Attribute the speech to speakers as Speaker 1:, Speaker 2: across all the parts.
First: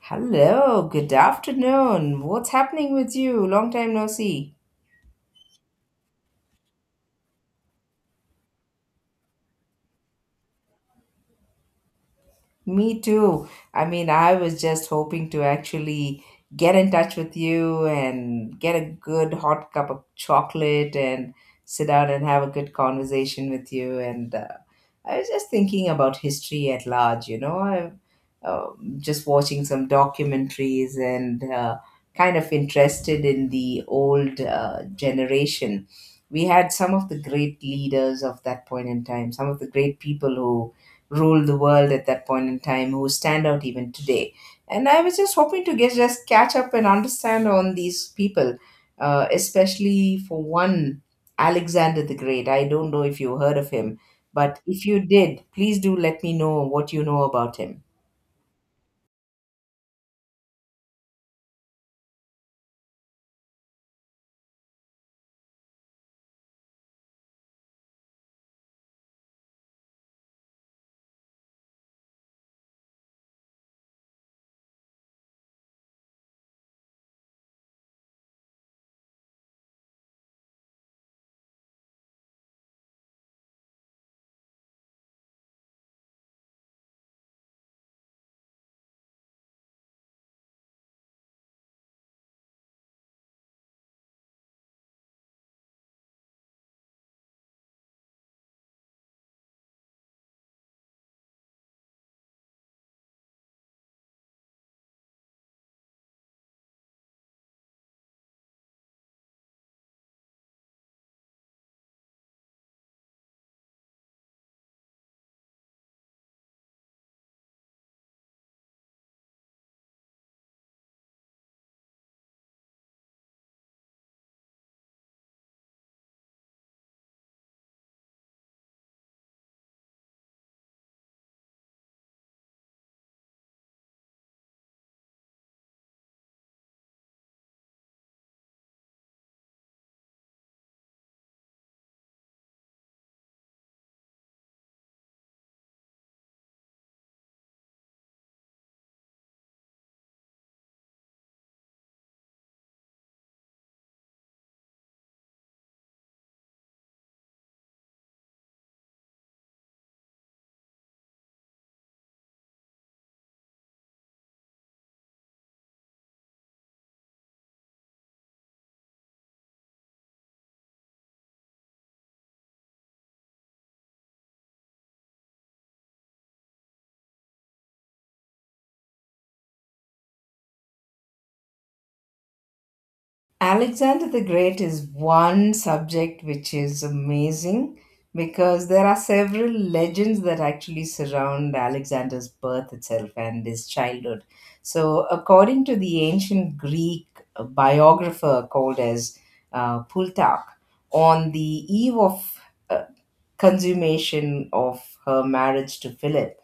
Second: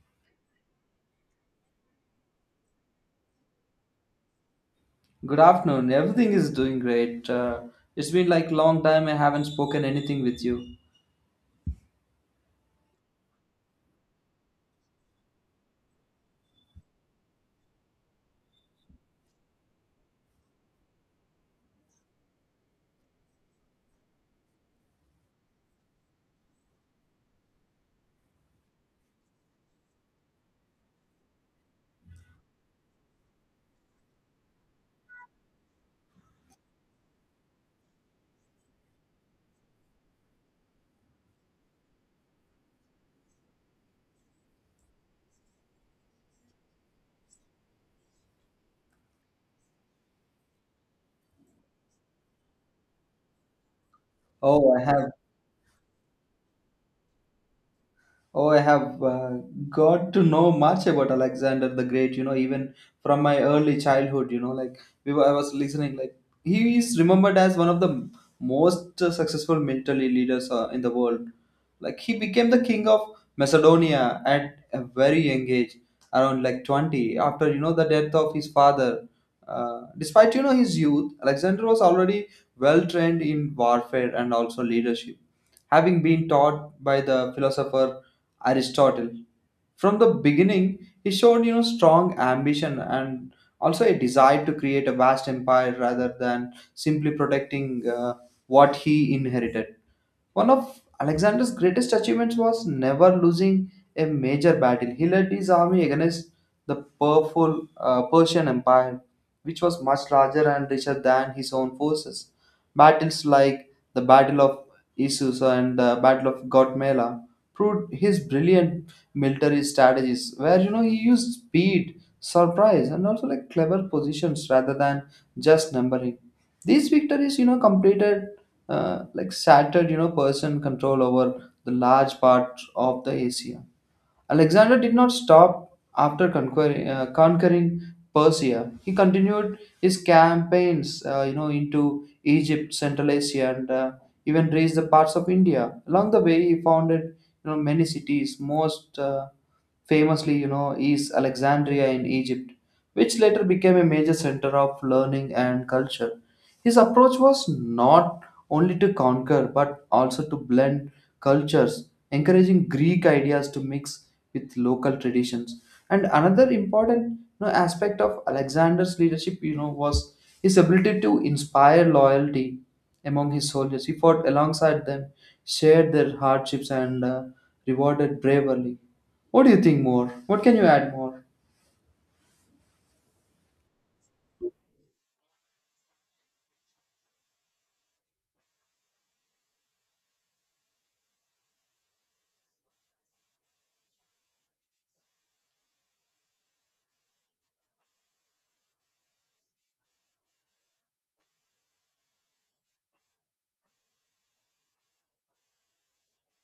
Speaker 1: Hello, good afternoon. What's happening with you? Long time no see.
Speaker 2: Good afternoon. Everything is doing great. It's been like long time I haven't spoken anything with you.
Speaker 1: Me too. I mean, I was just hoping to actually get in touch with you and get a good hot cup of chocolate and sit down and have a good conversation with you. And I was just thinking about history at large, you know, I'm just watching some documentaries and kind of interested in the old generation. We had some of the great leaders of that point in time, some of the great people who ruled the world at that point in time who stand out even today. And I was just hoping to get just catch up and understand on these people, especially for one, Alexander the Great. I don't know if you heard of him, but
Speaker 2: Oh, I
Speaker 1: if you
Speaker 2: have
Speaker 1: did, please do let me know what you know about him.
Speaker 2: Oh, I have got to know much about Alexander the Great, you know, even from my early childhood, you know, like I was listening, like he is remembered as one of the most successful military leaders in the world. Like he became the king of Macedonia at a very young age, around like 20, after, you know, the death of his father. Despite, you know, his youth, Alexander was already well trained in warfare and also leadership having been taught by the philosopher Aristotle. From the beginning, he showed you know strong ambition and also a desire to create a vast empire rather than simply protecting what he inherited. One of Alexander's greatest achievements was never losing a major battle. He led his army against the powerful Persian Empire, which was much larger and richer than his own forces. Battles like the Battle of Issus and the Battle of Gautamela proved his brilliant military strategies, where you know he used speed, surprise, and also like clever positions rather than just numbering. These victories, you know, completed like shattered you know Persian control over the large part of the Asia. Alexander did not stop after conquering Persia. He continued his campaigns you know into Egypt, Central Asia, and even reached the parts of India. Along the way, he founded you know many cities. Most famously, you know, is Alexandria in Egypt, which later became a major center of learning and culture. His approach was not only to conquer but also to blend cultures, encouraging Greek ideas to mix with local traditions. And another important you know, aspect of Alexander's leadership, you know, was his ability to inspire loyalty among his soldiers. He fought alongside them, shared their hardships, and rewarded bravery. What do you think more? What can you add more?
Speaker 1: Alexander the Great is one subject which is amazing because there are several legends that actually surround Alexander's birth itself and his childhood. So, according to the ancient Greek biographer called as Plutarch, on the eve of uh, consummation of her marriage to Philip,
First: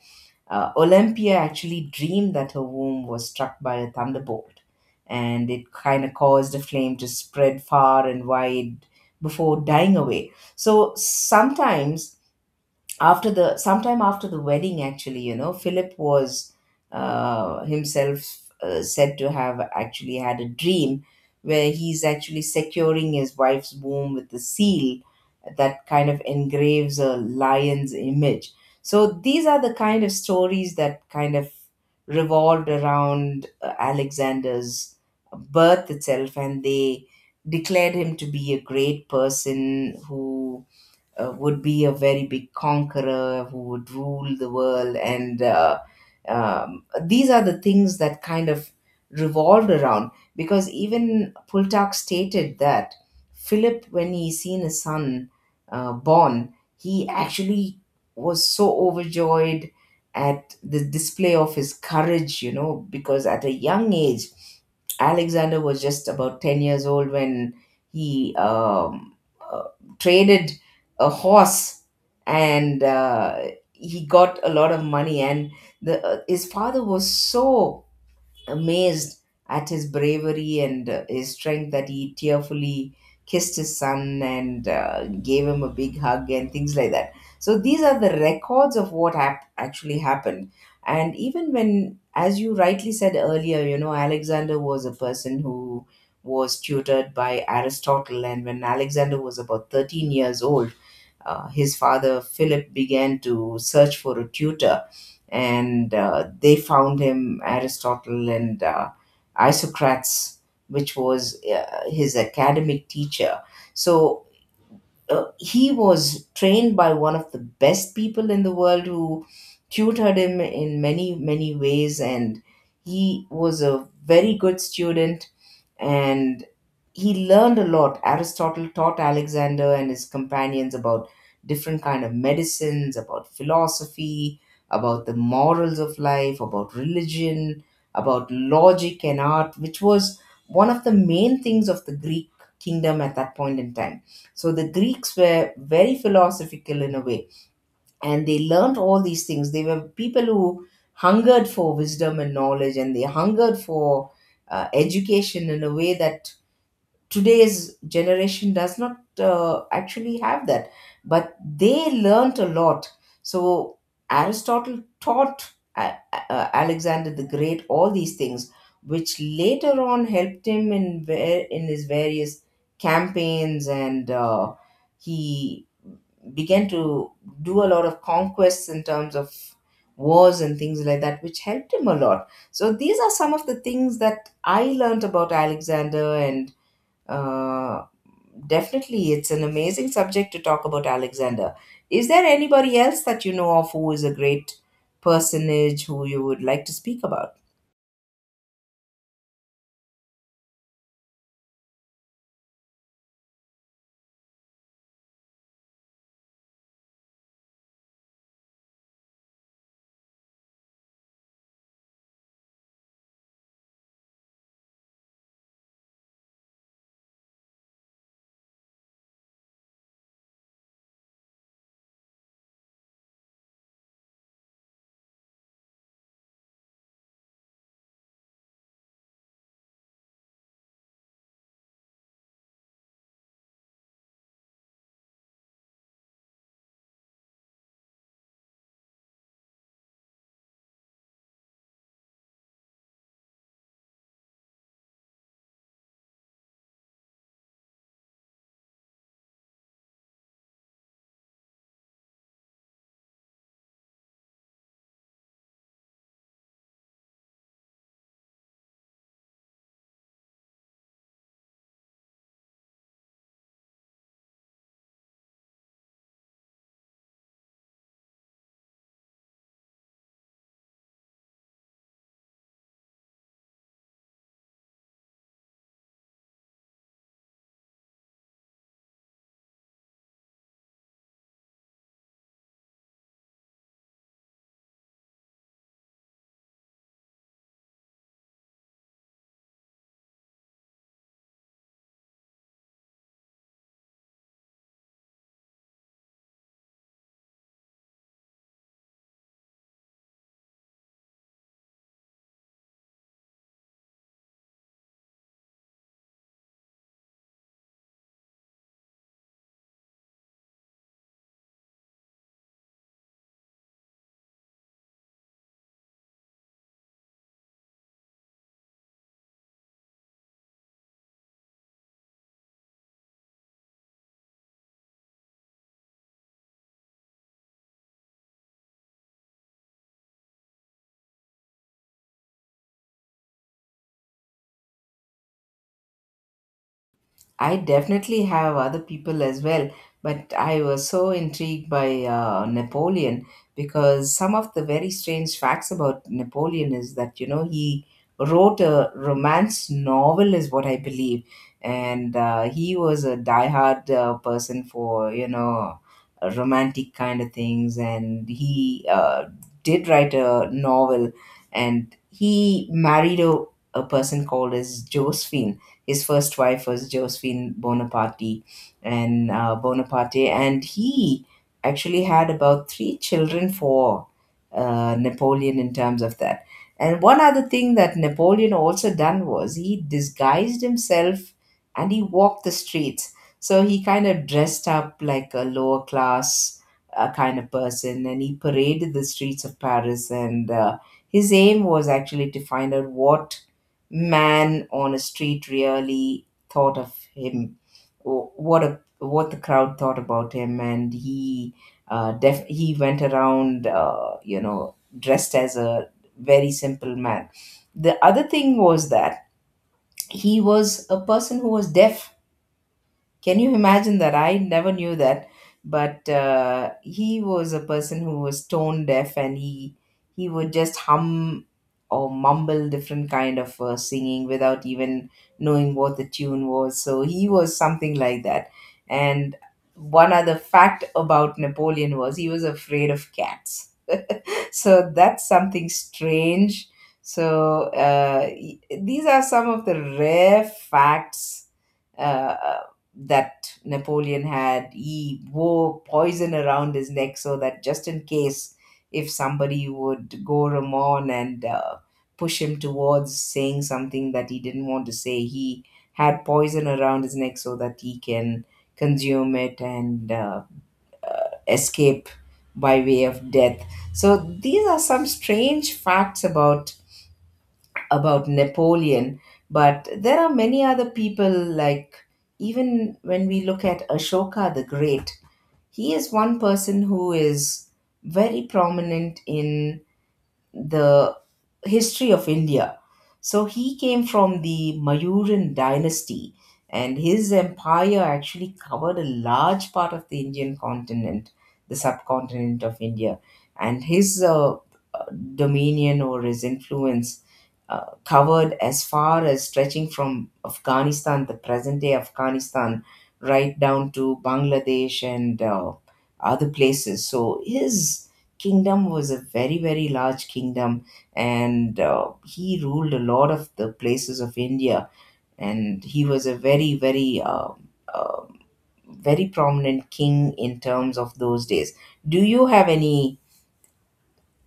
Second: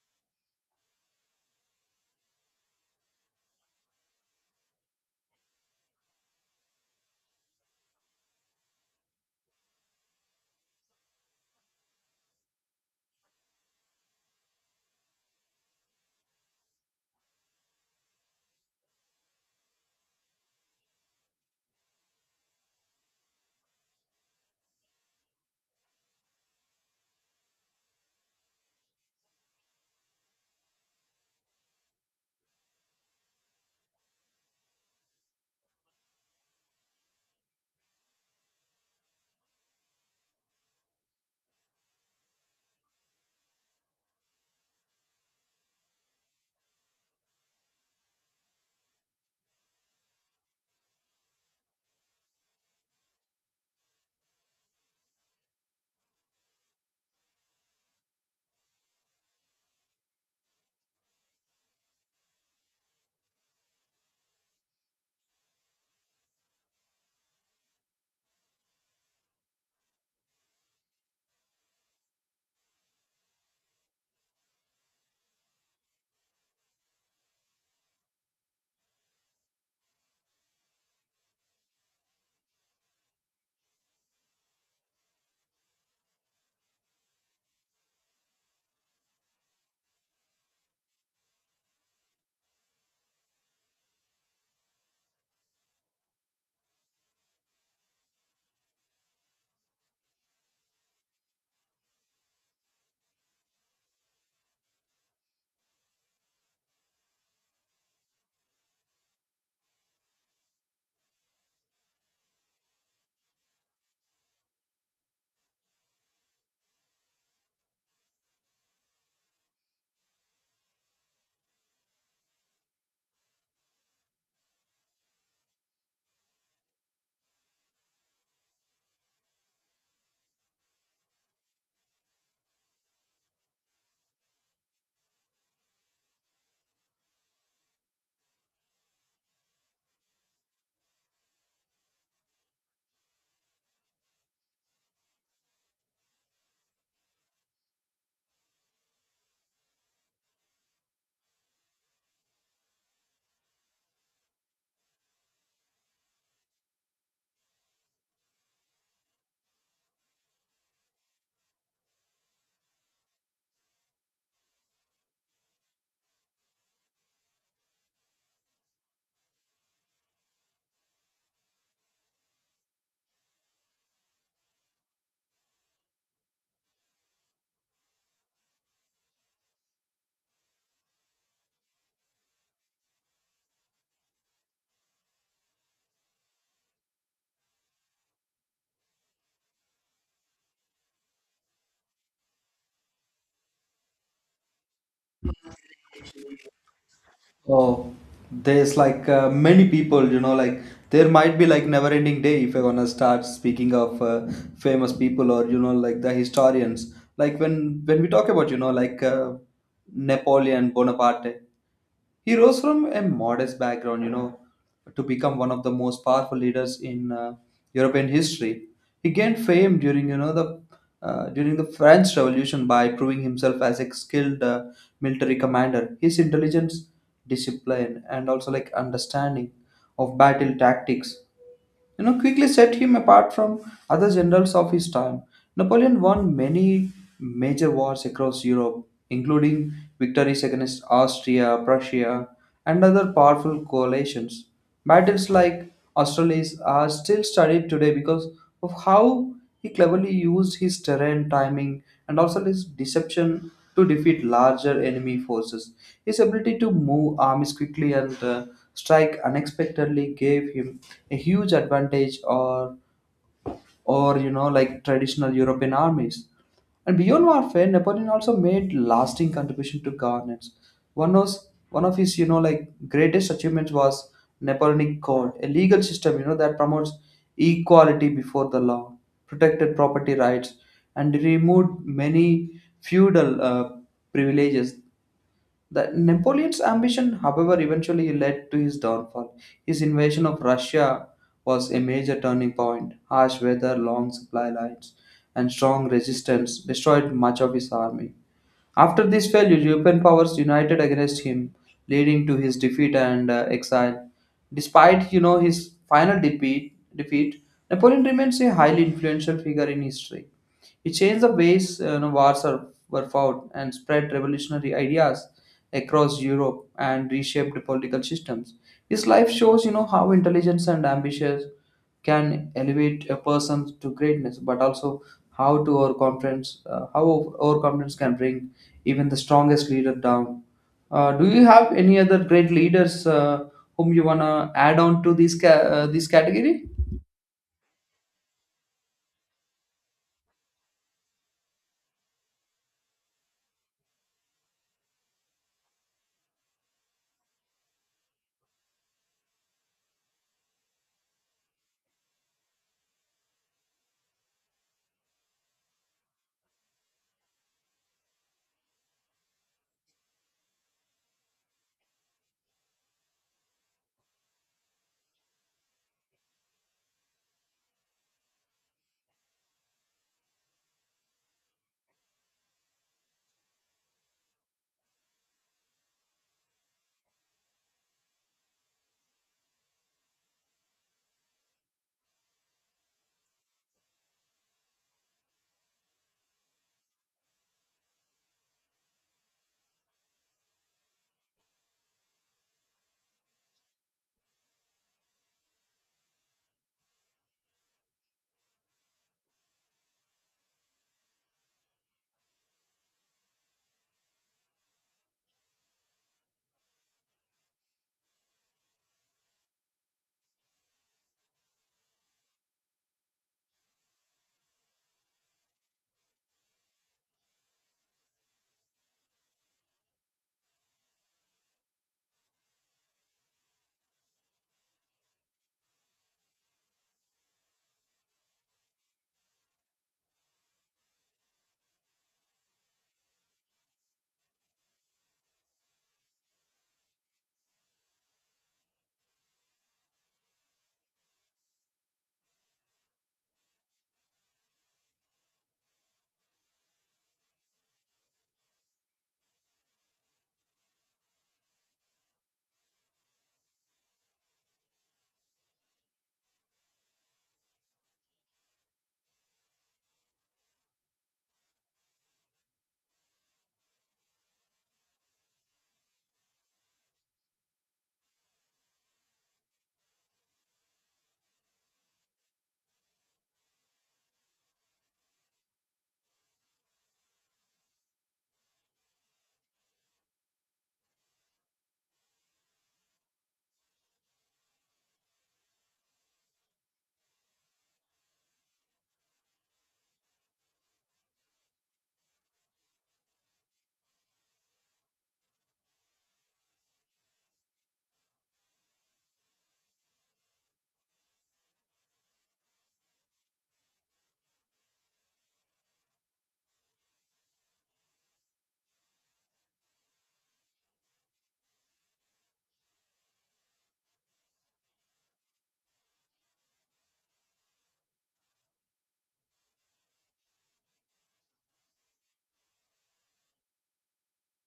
Speaker 1: Olympia actually dreamed that her womb was struck by a thunderbolt, and it kind of caused a flame to spread far and wide before dying away. So sometime after the wedding, actually, you know, Philip was, himself, said to have actually had a dream where he's actually securing his wife's womb with the seal that kind of engraves a lion's image. So these are the kind of stories that kind of revolved around Alexander's birth itself, and they declared him to be a great person who would be a very big conqueror who would rule the world. And These are the things that kind of revolved around. Because even Pultak stated that Philip, when he seen his son born, he actually was so overjoyed at the display of his courage, you know, because at a young age, Alexander was just about 10 years old when he uh, traded a horse, and he got a lot of money, and the his father was so amazed at his bravery and his strength that he tearfully kissed his son and gave him a big hug and things like that. So these are the records of what actually happened. And even, when as you rightly said earlier, you know, Alexander was a person who was tutored by Aristotle, and when Alexander was about 13 years old, his father, Philip, began to search for a tutor, and they found him Aristotle and Isocrates, which was his academic teacher. So he was trained by one of the best people in the world, who tutored him in many, many ways, and he was a very good student, and he learned a lot. Aristotle taught Alexander and his companions about different kind of medicines, about philosophy, about the morals of life, about religion, about logic and art, which was one of the main things of the Greek kingdom at that point in time. So the Greeks were very philosophical in a way, and they learned all these things. They were people who hungered for wisdom and knowledge, and they hungered for education in a way that today's generation does not actually have that. But they learnt a lot. So Aristotle taught Alexander the Great all these things, which later on helped him in in his various campaigns. And he began to do a lot of conquests in terms of wars and things like that, which helped him a lot. So these are some of the things that I learnt about Alexander. And uh, definitely, it's an amazing subject to talk about, Alexander. Is there anybody else that you know of who is a great personage who you would like to speak about?
Speaker 2: Oh, there's like many people, you know, like there might be like never ending day if you're gonna start speaking of famous people or you know like the historians. Like when we talk about you know like Napoleon Bonaparte, he rose from a modest background, you know, to become one of the most powerful leaders in European history. He gained fame during the French Revolution by proving himself as a skilled military commander. His intelligence, discipline, and also like understanding of battle tactics you know, quickly set him apart from other generals of his time. Napoleon won many major wars across Europe, including victories against Austria, Prussia, and other powerful coalitions. Battles like Austerlitz are still studied today because of how he cleverly used his terrain timing and also his deception to defeat larger enemy forces. His ability to move armies quickly and strike unexpectedly gave him a huge advantage or you know like traditional European armies. And beyond warfare, Napoleon also made lasting contribution to governance. One of his, you know, like greatest achievements was Napoleonic Code, a legal system, you know, that promotes equality before the law, protected property rights, and removed many feudal privileges. The Napoleon's ambition, however, eventually led to his downfall. His invasion of Russia was a major turning point. Harsh weather, long supply lines, and strong resistance destroyed much of his army. After this failure, European powers united against him, leading to his defeat and exile. Despite you know his final defeat, Napoleon remains a highly influential figure in history. He changed the ways you know, wars were fought and spread revolutionary ideas across Europe and reshaped political systems. His life shows, you know, how intelligence and ambition can elevate a person to greatness, but also how overconfidence can bring even the strongest leader down. Do you have any other great leaders whom you wanna add on to this category?
Speaker 1: I definitely have other people as well, but I was so intrigued by Napoleon because some of the very strange facts about Napoleon is that, you know, he wrote a romance novel, is what I believe. And he was a diehard person for, you know, romantic kind of things. And he did write a novel, and he married a person called as Josephine. His first wife was Josephine Bonaparte, and Bonaparte, and he actually had about three children for Napoleon in terms of that. And one other thing that Napoleon also done was he disguised himself and he walked the streets. So he kind of dressed up like a lower class kind of person, and he paraded the streets of Paris. And his aim was actually to find out what man on a street really thought of him, what the crowd thought about him, and he, he went around, you know, dressed as a very simple man. The other thing was that he was a person who was deaf. Can you imagine that? I never knew that. But he was a person who was tone deaf, and he would just hum or mumble different kind of singing without even knowing what the tune was. So he was something like that. And one other fact about Napoleon was he was afraid of cats so that's something strange. So these are some of the rare facts uh, that Napoleon had. He wore poison around his neck so that, just in case if somebody would go ramon and push him towards saying something that he didn't want to say, he had poison around his neck so that he can consume it and escape by way of death. So these are some strange facts about Napoleon. But there are many other people, like even when we look at Ashoka the Great, he is one person who is very prominent in the history of India. So he came from the Mayuran dynasty, and his empire actually covered a large part of the Indian continent, the subcontinent of India, and his dominion or his influence covered as far as stretching from Afghanistan, the present day Afghanistan, right down to Bangladesh and other places. So his kingdom was a very, very large kingdom, and he ruled a lot of the places of India, and he was a very, very, uh, very prominent king in terms of those days. Do you have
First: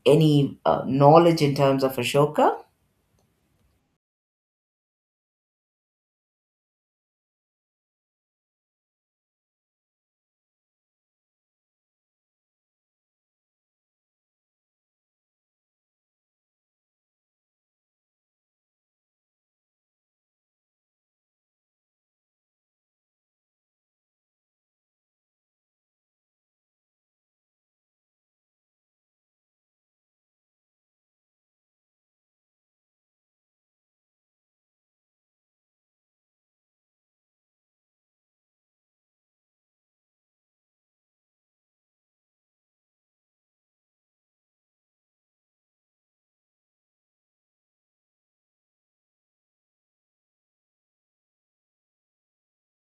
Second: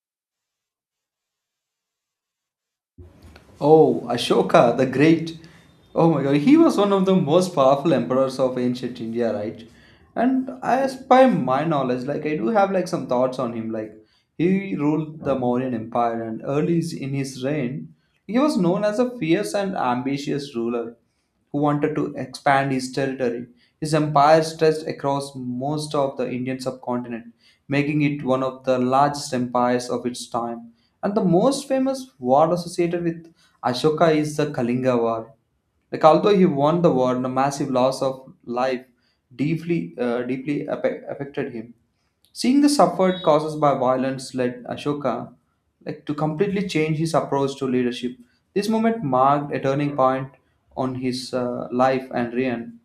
Speaker 1: any knowledge in terms of Ashoka?
Speaker 2: Oh, Ashoka the Great. Oh my God, he was one of the most powerful emperors of ancient India, right? And as by my knowledge, like I do have like some thoughts on him. Like he ruled the Mauryan Empire and early in his reign, he was known as a fierce and ambitious ruler who wanted to expand his territory. His empire stretched across most of the Indian subcontinent, making it one of the largest empires of its time. And the most famous war associated with Ashoka is the Kalinga War. Like although he won the war, the massive loss of life deeply, affected him. Seeing the suffered causes by violence led Ashoka like, to completely change his approach to leadership. This moment marked a turning point on his life and reign.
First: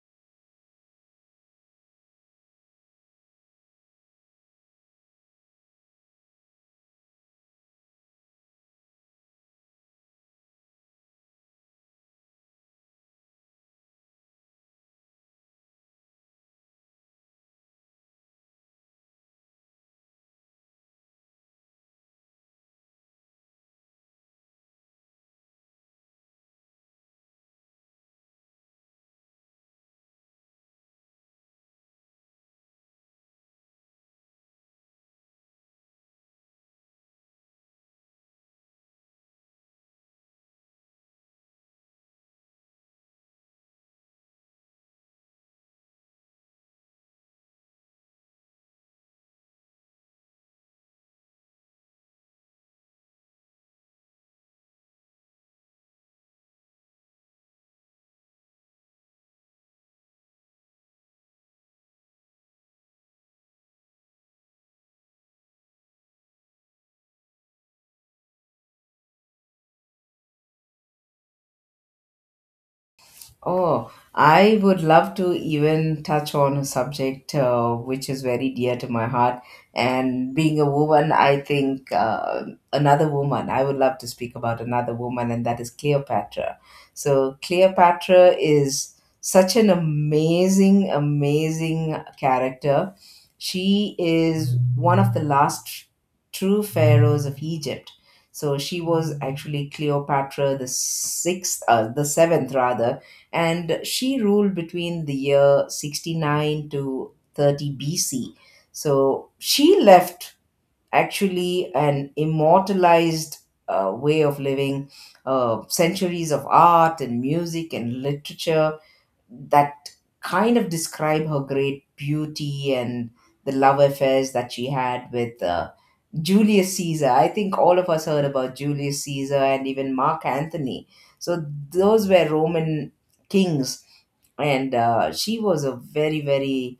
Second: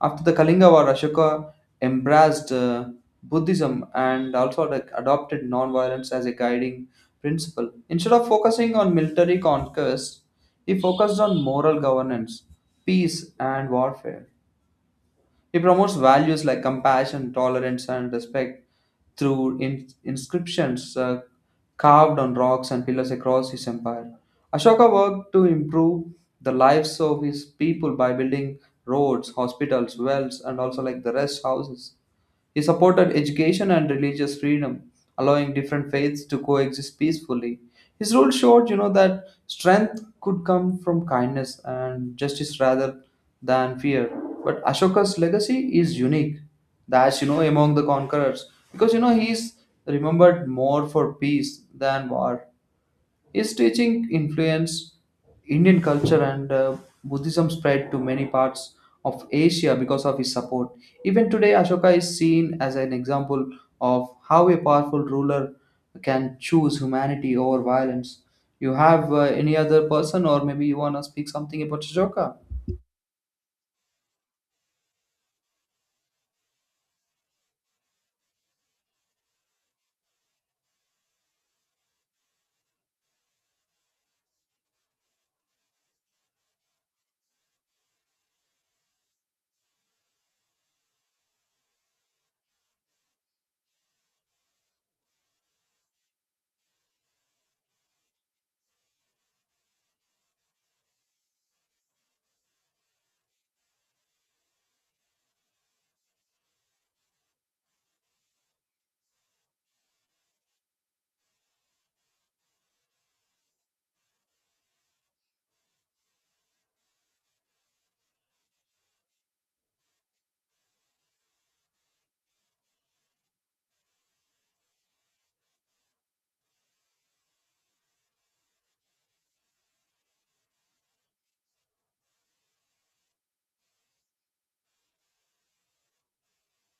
Speaker 2: After the Kalinga War, Ashoka embraced Buddhism and also like, adopted non-violence as a guiding principle. Instead of focusing on military conquest, he focused on moral governance, peace, and warfare. He promotes values like compassion, tolerance, and respect through inscriptions carved on rocks and pillars across his empire. Ashoka worked to improve the lives of his people by building roads, hospitals, wells, and also like the rest houses. He supported education and religious freedom, allowing different faiths to coexist peacefully. His rule showed, you know, that strength could come from kindness and justice rather than fear. But Ashoka's legacy is unique. That's, you know, among the conquerors because, you know, he's remembered more for peace than war. His teaching influenced Indian culture and Buddhism spread to many parts of Asia because of his support. Even today, Ashoka is seen as an example of how a powerful ruler can choose humanity over violence. You have any other person, or maybe you want to speak something about Ashoka?
Speaker 1: Oh, I would love to even touch on a subject which is very dear to my heart. And being a woman, I think, another woman, I would love to speak about another woman, and that is Cleopatra. So, Cleopatra is such an amazing, amazing character. She is one of the last true pharaohs of Egypt. So she was actually Cleopatra the sixth, the seventh rather, and she ruled between the year 69 to 30 BC. So she left actually an immortalized way of living, centuries of art and music and literature that kind of describe her great beauty and the love affairs that she had with. Julius Caesar. I think all of us heard about Julius Caesar and even Mark Anthony. So those were Roman kings, and she was a very, very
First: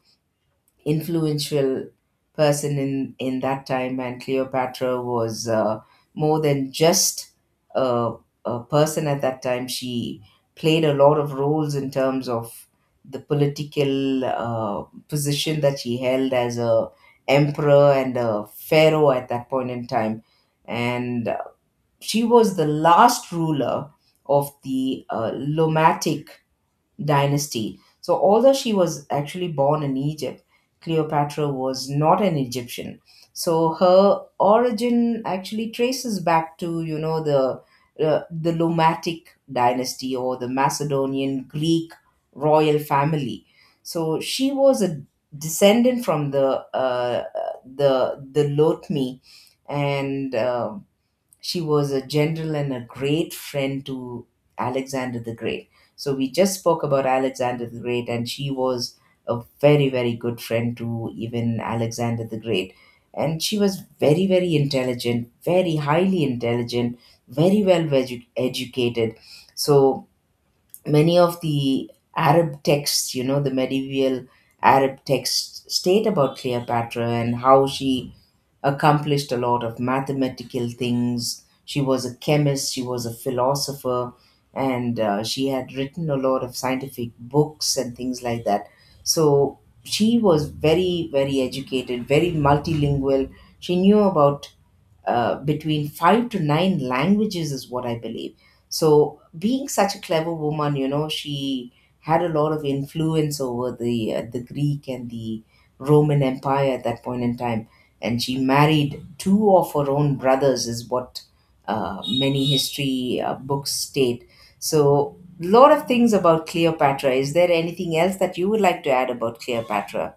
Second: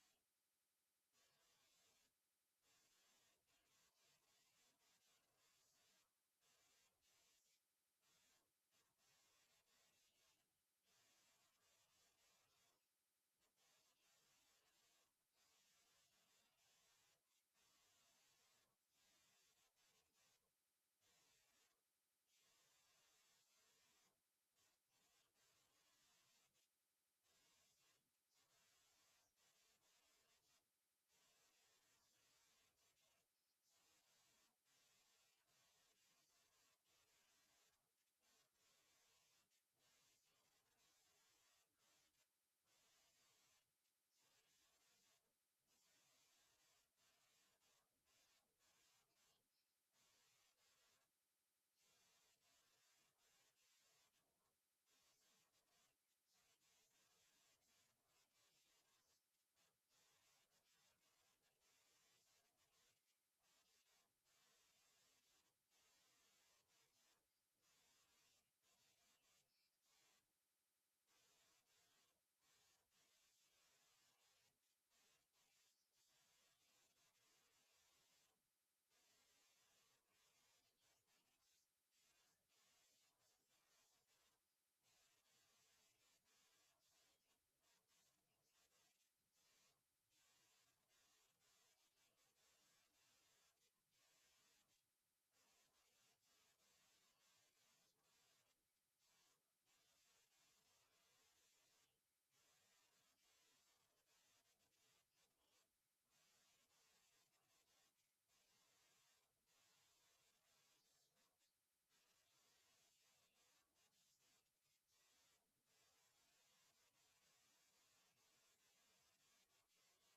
Speaker 1: influential person in that time. And Cleopatra was, more than just a, a person at that time. She played a lot of roles in terms of the political position that she held as a emperor and a pharaoh at that point in time. And she was the last ruler of the lomatic dynasty. So, although she was actually born in Egypt, Cleopatra was not an Egyptian. So, her origin actually traces back to, you know, the Lomatic dynasty or the Macedonian Greek royal family. So, she was a descendant from the the Lotmi, and she was a general and a great friend to Alexander the Great. So we just spoke about Alexander the Great, and she was a very, very good friend to even Alexander the Great. And she was very, very intelligent, very highly intelligent, very well educated. So many of the Arab texts, you know, the medieval Arab texts, state about Cleopatra and how she accomplished a lot of mathematical things. She was a chemist, she was a philosopher, and she had written a lot of scientific books and things like that. So she was very, very educated, very multilingual. She knew about between 5 to 9 languages is what I believe. So being such a clever woman, you know, she had a lot of influence over the Greek and the Roman Empire at that point in time. And she married two of her own brothers is what many history books state. So lot of things about Cleopatra. Is there anything else that you would like to add about Cleopatra?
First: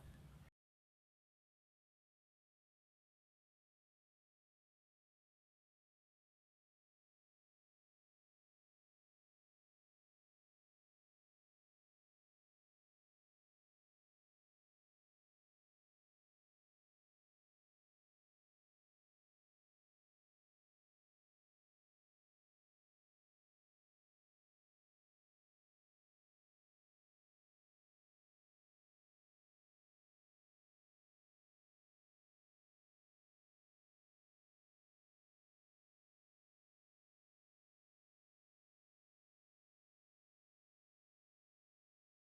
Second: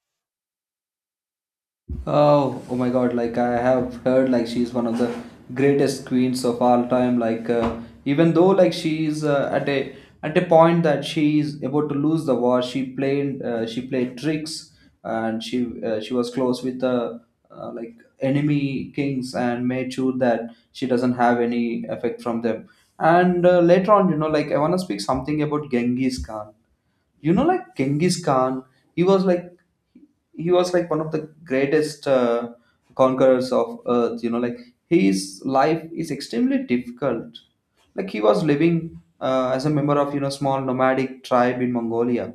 Speaker 2: Oh, oh my God! Like I have heard, like she's one of the greatest queens of all time. Like even though like she's at a point that she is about to lose the war, she played tricks, and she was close with the like enemy kings and made sure that she doesn't have any effect from them. And later on, you know, like I want to speak something about Genghis Khan. You know like Genghis Khan, he was like he was like one of the greatest conquerors of earth. You know like his life is extremely difficult. Like he was living as a member of you know small nomadic tribe in Mongolia.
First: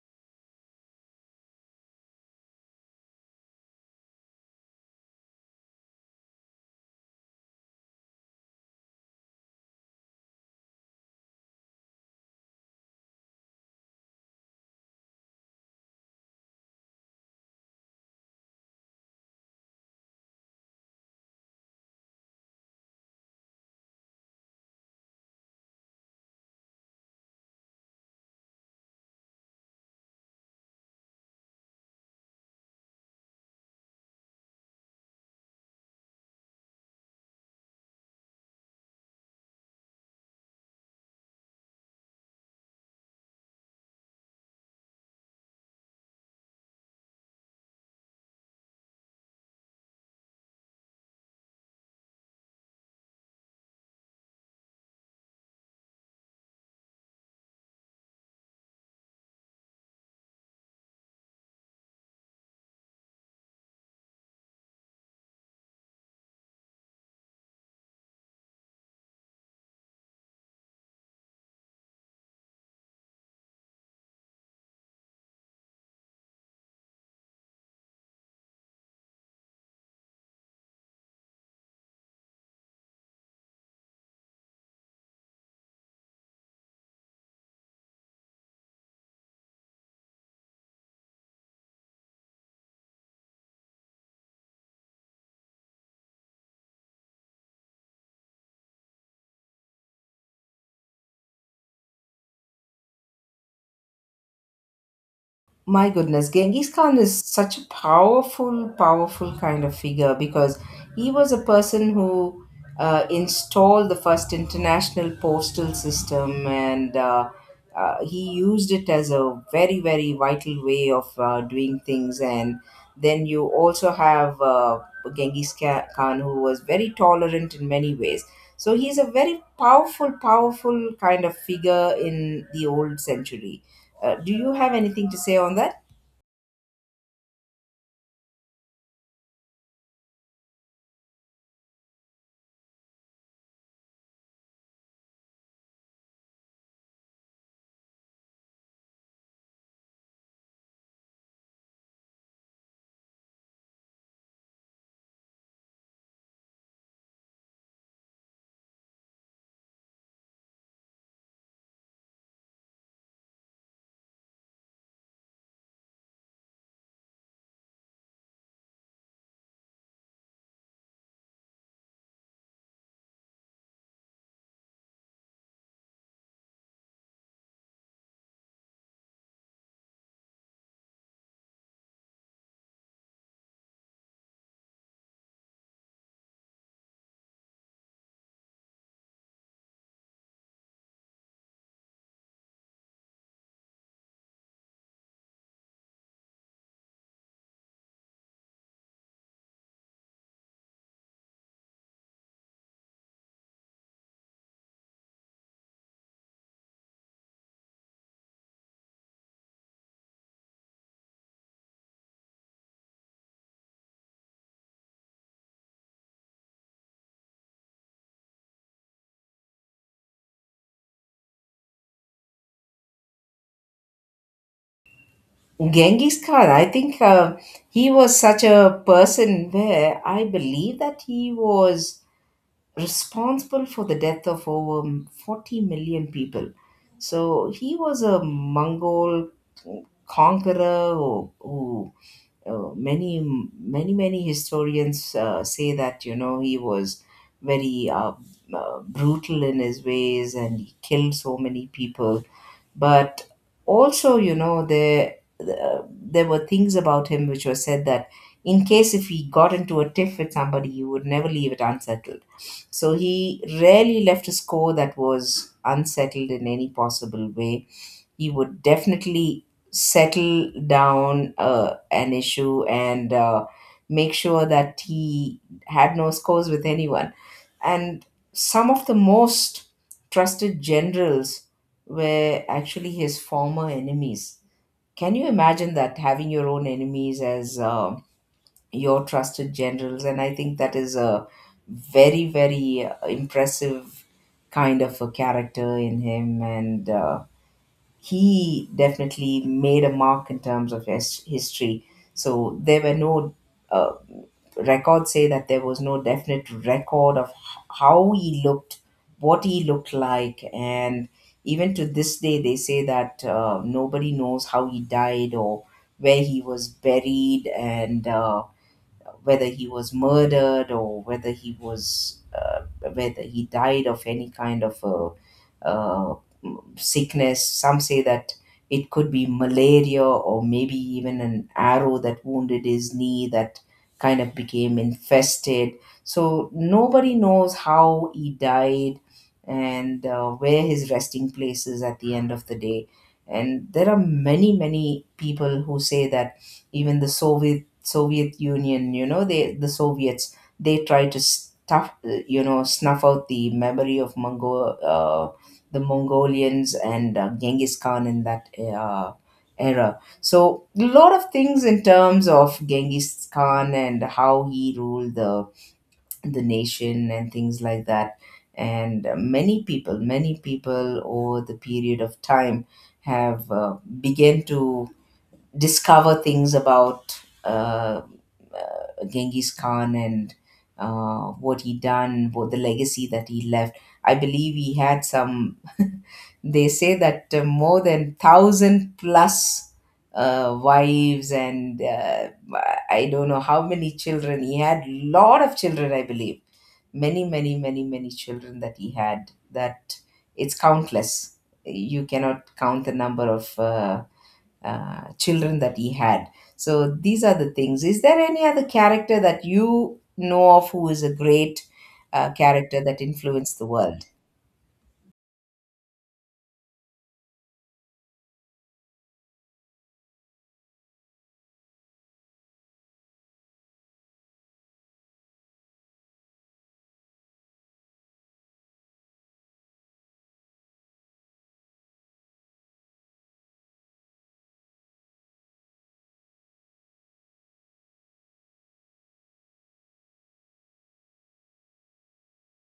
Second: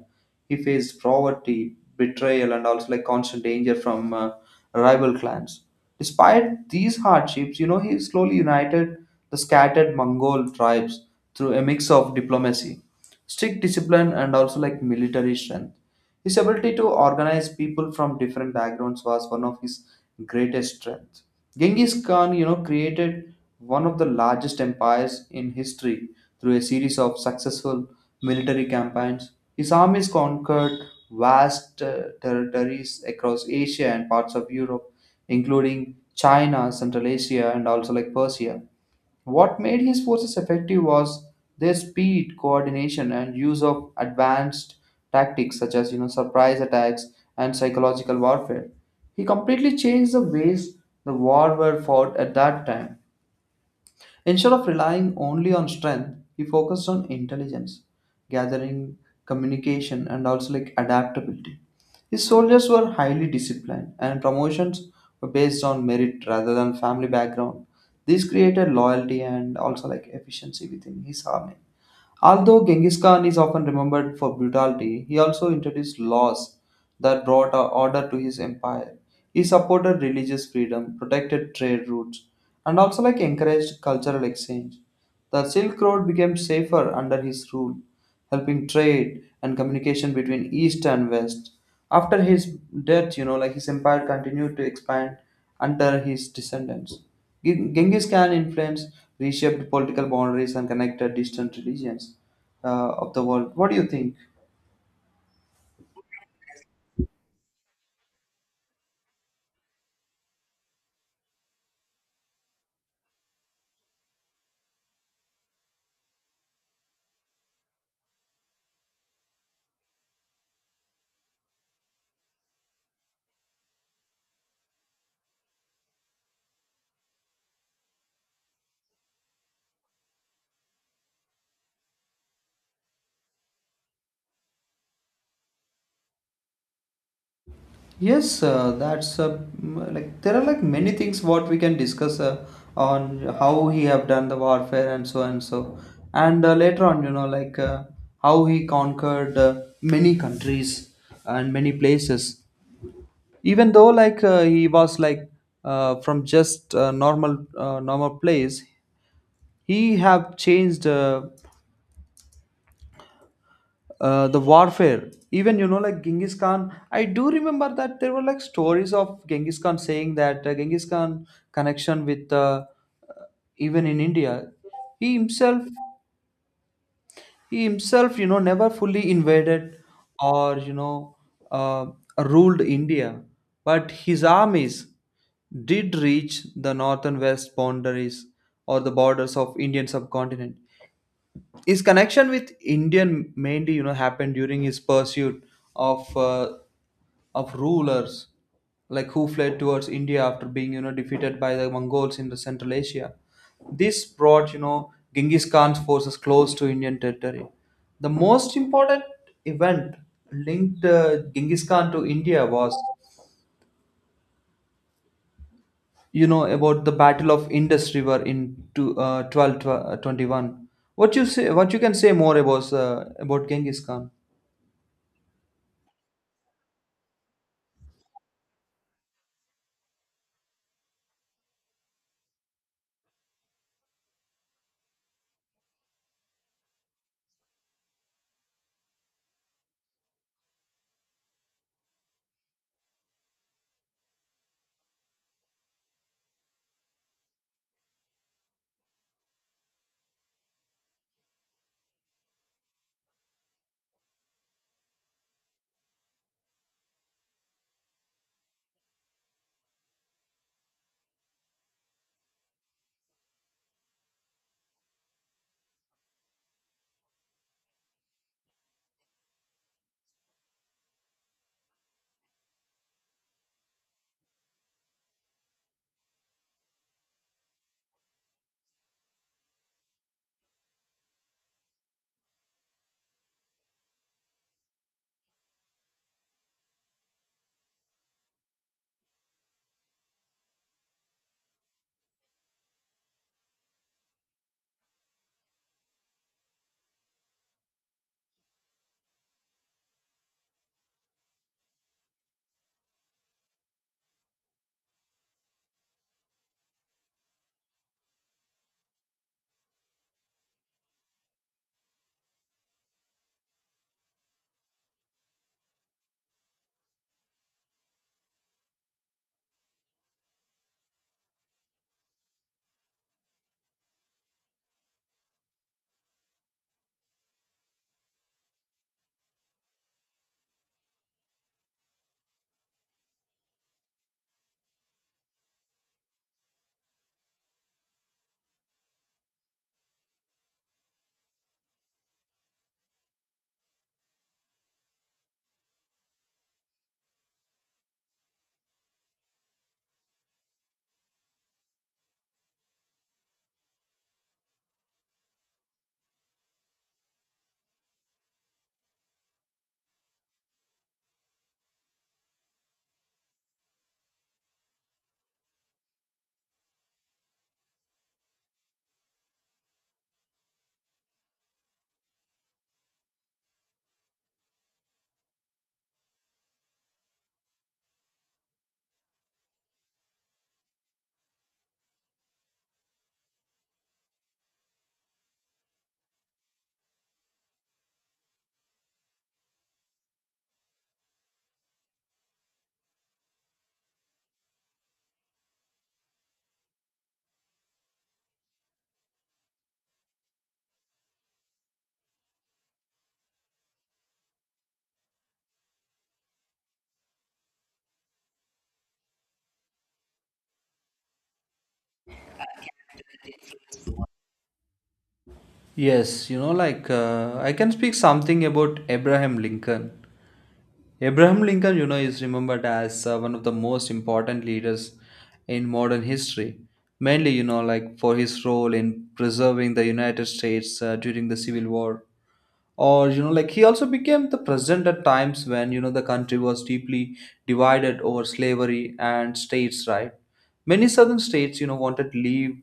Speaker 2: He faced poverty, betrayal, and also like constant danger from rival clans. Despite these hardships, you know, he slowly united the scattered Mongol tribes through a mix of diplomacy, strict discipline, and also like military strength. His ability to organize people from different backgrounds was one of his greatest strengths. Genghis Khan, you know, created one of the largest empires in history through a series of successful military campaigns. His armies conquered vast territories across Asia and parts of Europe, including China, Central Asia, and also like Persia. What made his forces effective was their speed, coordination, and use of advanced tactics such as you know surprise attacks and psychological warfare. He completely changed the ways the war were fought at that time. Instead of relying only on strength, he focused on intelligence, gathering, communication, and also like adaptability. His soldiers were highly disciplined, and promotions were based on merit rather than family background. This created loyalty and also like efficiency within his army. Although Genghis Khan is often remembered for brutality, he also introduced laws that brought order to his empire. He supported religious freedom, protected trade routes, and also like encouraged cultural exchange. The Silk Road became safer under his rule helping trade and communication between East and West. After his death, you know, like his empire continued to expand under his descendants. Genghis Khan influence reshaped political boundaries and connected distant regions of the world. What do you think?
Speaker 1: My goodness, Genghis Khan is such a powerful, powerful kind of figure because he was a person who installed the first international postal system, and he used it as a very, very vital way of doing things. And then you also have Genghis Khan who was very tolerant in many ways. So he's a very powerful, powerful kind of figure in the old century. Do you have anything to say on that?
Speaker 2: Yes, that's like there are like many things what we can discuss on how he have done the warfare and so and so, and later on you know like how he conquered many countries and many places. Even though like he was like from just normal place, he have changed the warfare even you know like Genghis Khan. I do remember that there were like stories of Genghis Khan saying that Genghis Khan connection with uh, even in India, he himself he himself you know never fully invaded or you know uh, ruled India, but his armies did reach the north and west boundaries or the borders of Indian subcontinent. His connection with Indian mainly, you know, happened during his pursuit of uh, of rulers like who fled towards India after being, you know, defeated by the Mongols in the Central Asia. This brought, you know, Genghis Khan's forces close to Indian territory. The most important event linked Genghis Khan to India was, you know, about the Battle of Indus River in 1221. What you say? What you can say more about Genghis Khan?
Speaker 1: Genghis Khan, I think he was such a person where I believe that he was responsible for the death of over 40 million people. So he was a Mongol conqueror who uh, many many historians say that, you know, he was very brutal in his ways and he killed so many people. But also, you know, there were things about him which were said that in case if he got into a tiff with somebody, he would never leave it unsettled. So he rarely left a score that was unsettled in any possible way. You would definitely settle down an issue and make sure that he had no scores with anyone. And some of the most trusted generals were actually his former enemies. Can you imagine that, having your own enemies as your trusted generals? And I think that is a very, very impressive kind of a character in him. And he definitely made a mark in terms of his history. So there were no uh, records, say that there was no definite record of how he looked, what he looked like. And even to this day, they say that nobody knows how he died or where he was buried and. Whether he was murdered or whether he was whether he died of any kind of a, sickness. Some say that it could be malaria or maybe even an arrow that wounded his knee that kind of became infested. So nobody knows how he died, and where his resting place is at the end of the day. And there are many, many people who say that even the Soviet Union, you know, the Soviets, they try to stuff, you know, snuff out the memory of the Mongolians and Genghis Khan in that era. So a lot of things in terms of Genghis Khan and how he ruled the nation and things like that. And many people over the period of time have began to discover things about uh, Genghis Khan and what he done, what the legacy that he left. I believe he had some. They say that more than thousand plus wives and I don't know how many children he had. Lot of children, I believe. Many, many, many, many children that he had. That it's countless. You cannot count the number of. Children that he had. So these are the things. Is there any other character that you know of who is a great character that influenced the world?
Speaker 2: Yes, you know, like I can speak something about Abraham Lincoln. Abraham Lincoln, you know, is remembered as one of the most important leaders in modern history, mainly, you know, like for his role in preserving the United States during the Civil War. Or you know like he also became the president at times when you know the country was deeply divided over slavery and states right. Many southern states you know wanted to leave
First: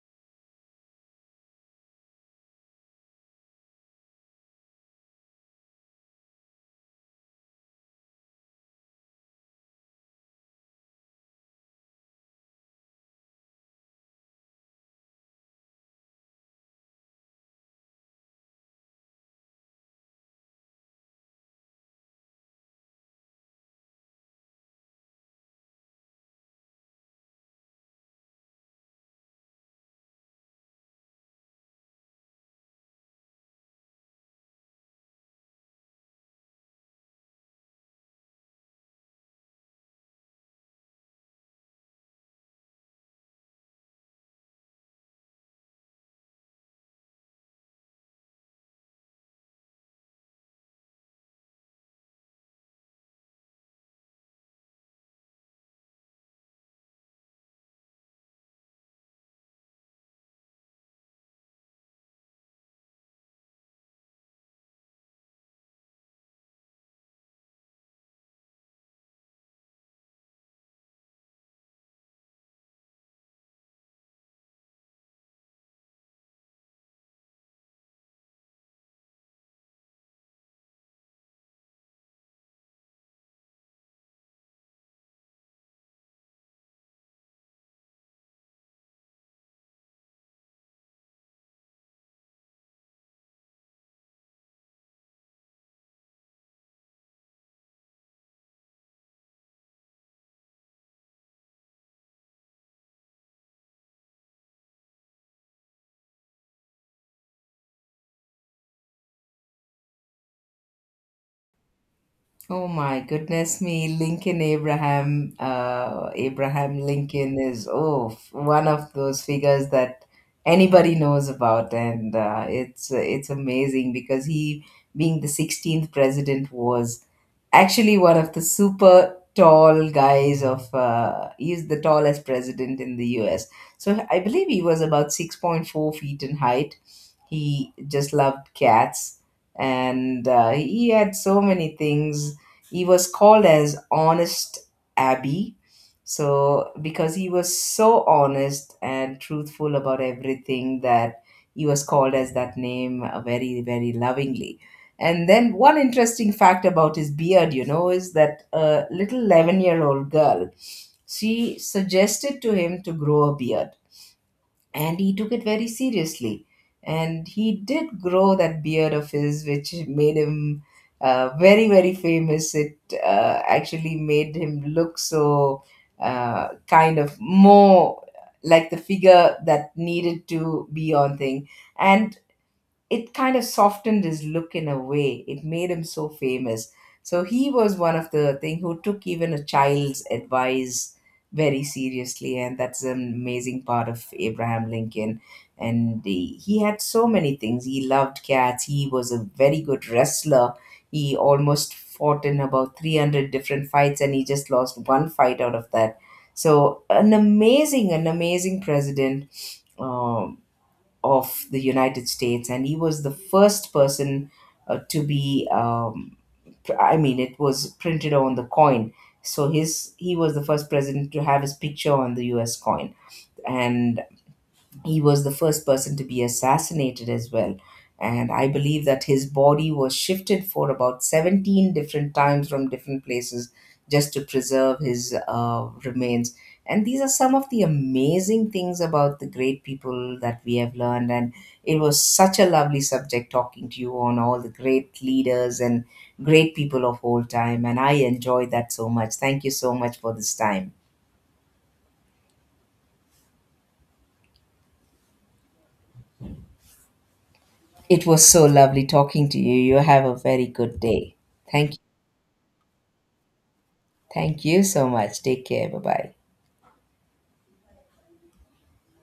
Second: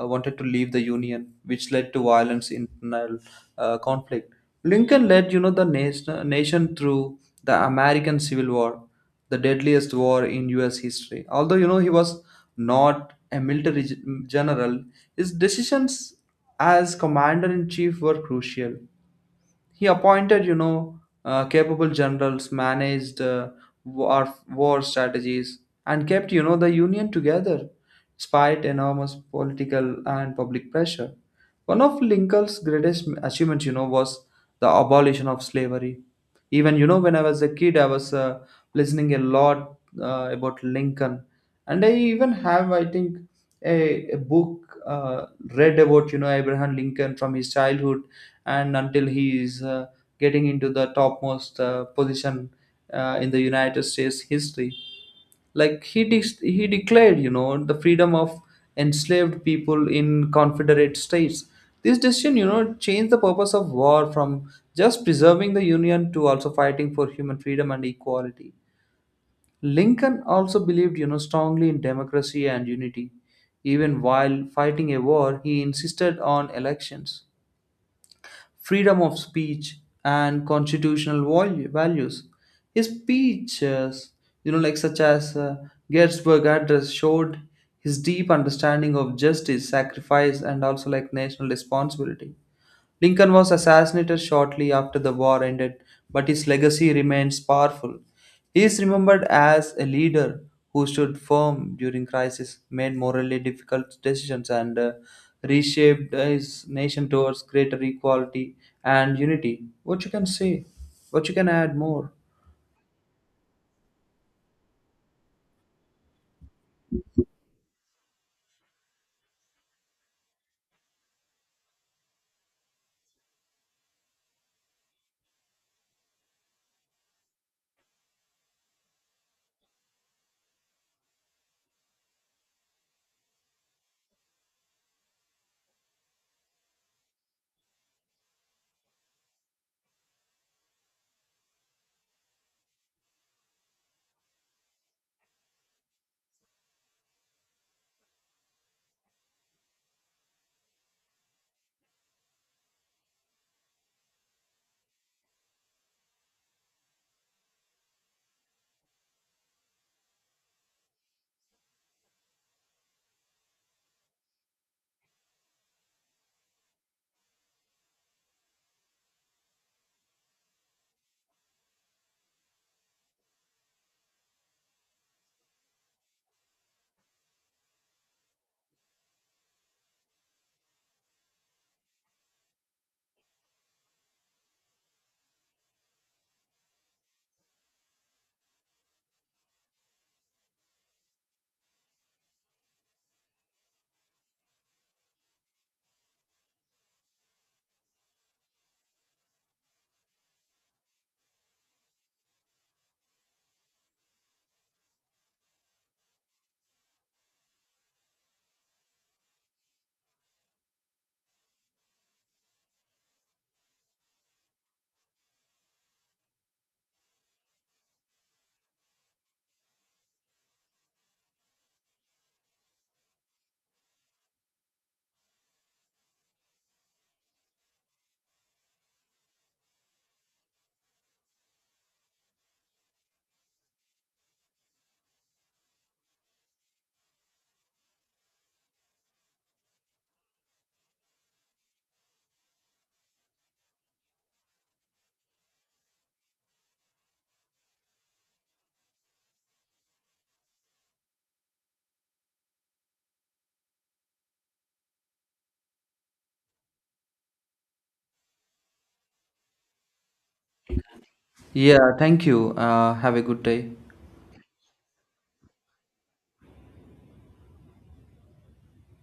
Speaker 2: uh, wanted to leave the union, which led to violence, internal conflict. Lincoln led, you know, the nation through the American Civil War, the deadliest war in US history. Although you know he was not a military general, his decisions as commander in chief were crucial. He appointed, you know, capable generals, managed war strategies, and kept, you know, the union together despite enormous political and public pressure. One of Lincoln's greatest achievements, you know, was the abolition of slavery. Even, you know, when I was a kid, I was listening a lot about Lincoln, and I even have, I think, a book read about you know Abraham Lincoln from his childhood and until he is getting into the topmost position in the United States history. Like he declared, you know, the freedom of enslaved people in Confederate states. This decision, you know, changed the purpose of war from just preserving the union to also fighting for human freedom and equality. Lincoln also believed, you know, strongly in democracy and unity. Even while fighting a war, he insisted on elections, freedom of speech, and constitutional values. His speeches, you know, like such as Gettysburg Address, showed his deep understanding of justice, sacrifice, and also like national responsibility. Lincoln was assassinated shortly after the war ended, but his legacy remains powerful. He is remembered as a leader who stood firm during crisis, made morally difficult decisions, and reshaped his nation towards greater equality and unity. What you can say? What you can add more?
Speaker 1: Oh my goodness me, Lincoln Abraham, Abraham Lincoln is oh one of those figures that anybody knows about. And it's amazing because he, being the 16th president, was actually one of the super tall guys of he's the tallest president in the US. So I believe he was about 6.4 feet in height. He just loved cats, and he had so many things. He was called as Honest Abby. So because he was so honest and truthful about everything, that he was called as that name very, very lovingly. And then, one interesting fact about his beard, you know, is that a little 11-year-old girl, she suggested to him to grow a beard, and he took it very seriously, and he did grow that beard of his, which made him very very famous. It actually made him look so kind of more like the figure that needed to be on thing. And it kind of softened his look in a way. It made him so famous. So he was one of the thing who took even a child's advice very seriously, and that's an amazing part of Abraham Lincoln. And he had so many things. He loved cats. He was a very good wrestler. He almost fought in about 300 different fights, and he just lost one fight out of that. So an amazing president. Um of the United States. And he was the first person to be. I mean, it was printed on the coin, so his he was the first president to have his picture on the U.S. coin. And he was the first person to be assassinated as well. And I believe that his body was shifted for about 17 different times from different places just to preserve his remains. And these are some of the amazing things about the great people that we have learned. And it was such a lovely subject talking to you on all the great leaders and great people of old time. And I enjoyed that so much. Thank you so much for this time. It was so lovely talking to you. You have a very good day. Thank you.
Speaker 2: Yeah, thank you. Have a good day.
Speaker 1: Thank you so much. Take care. Bye bye.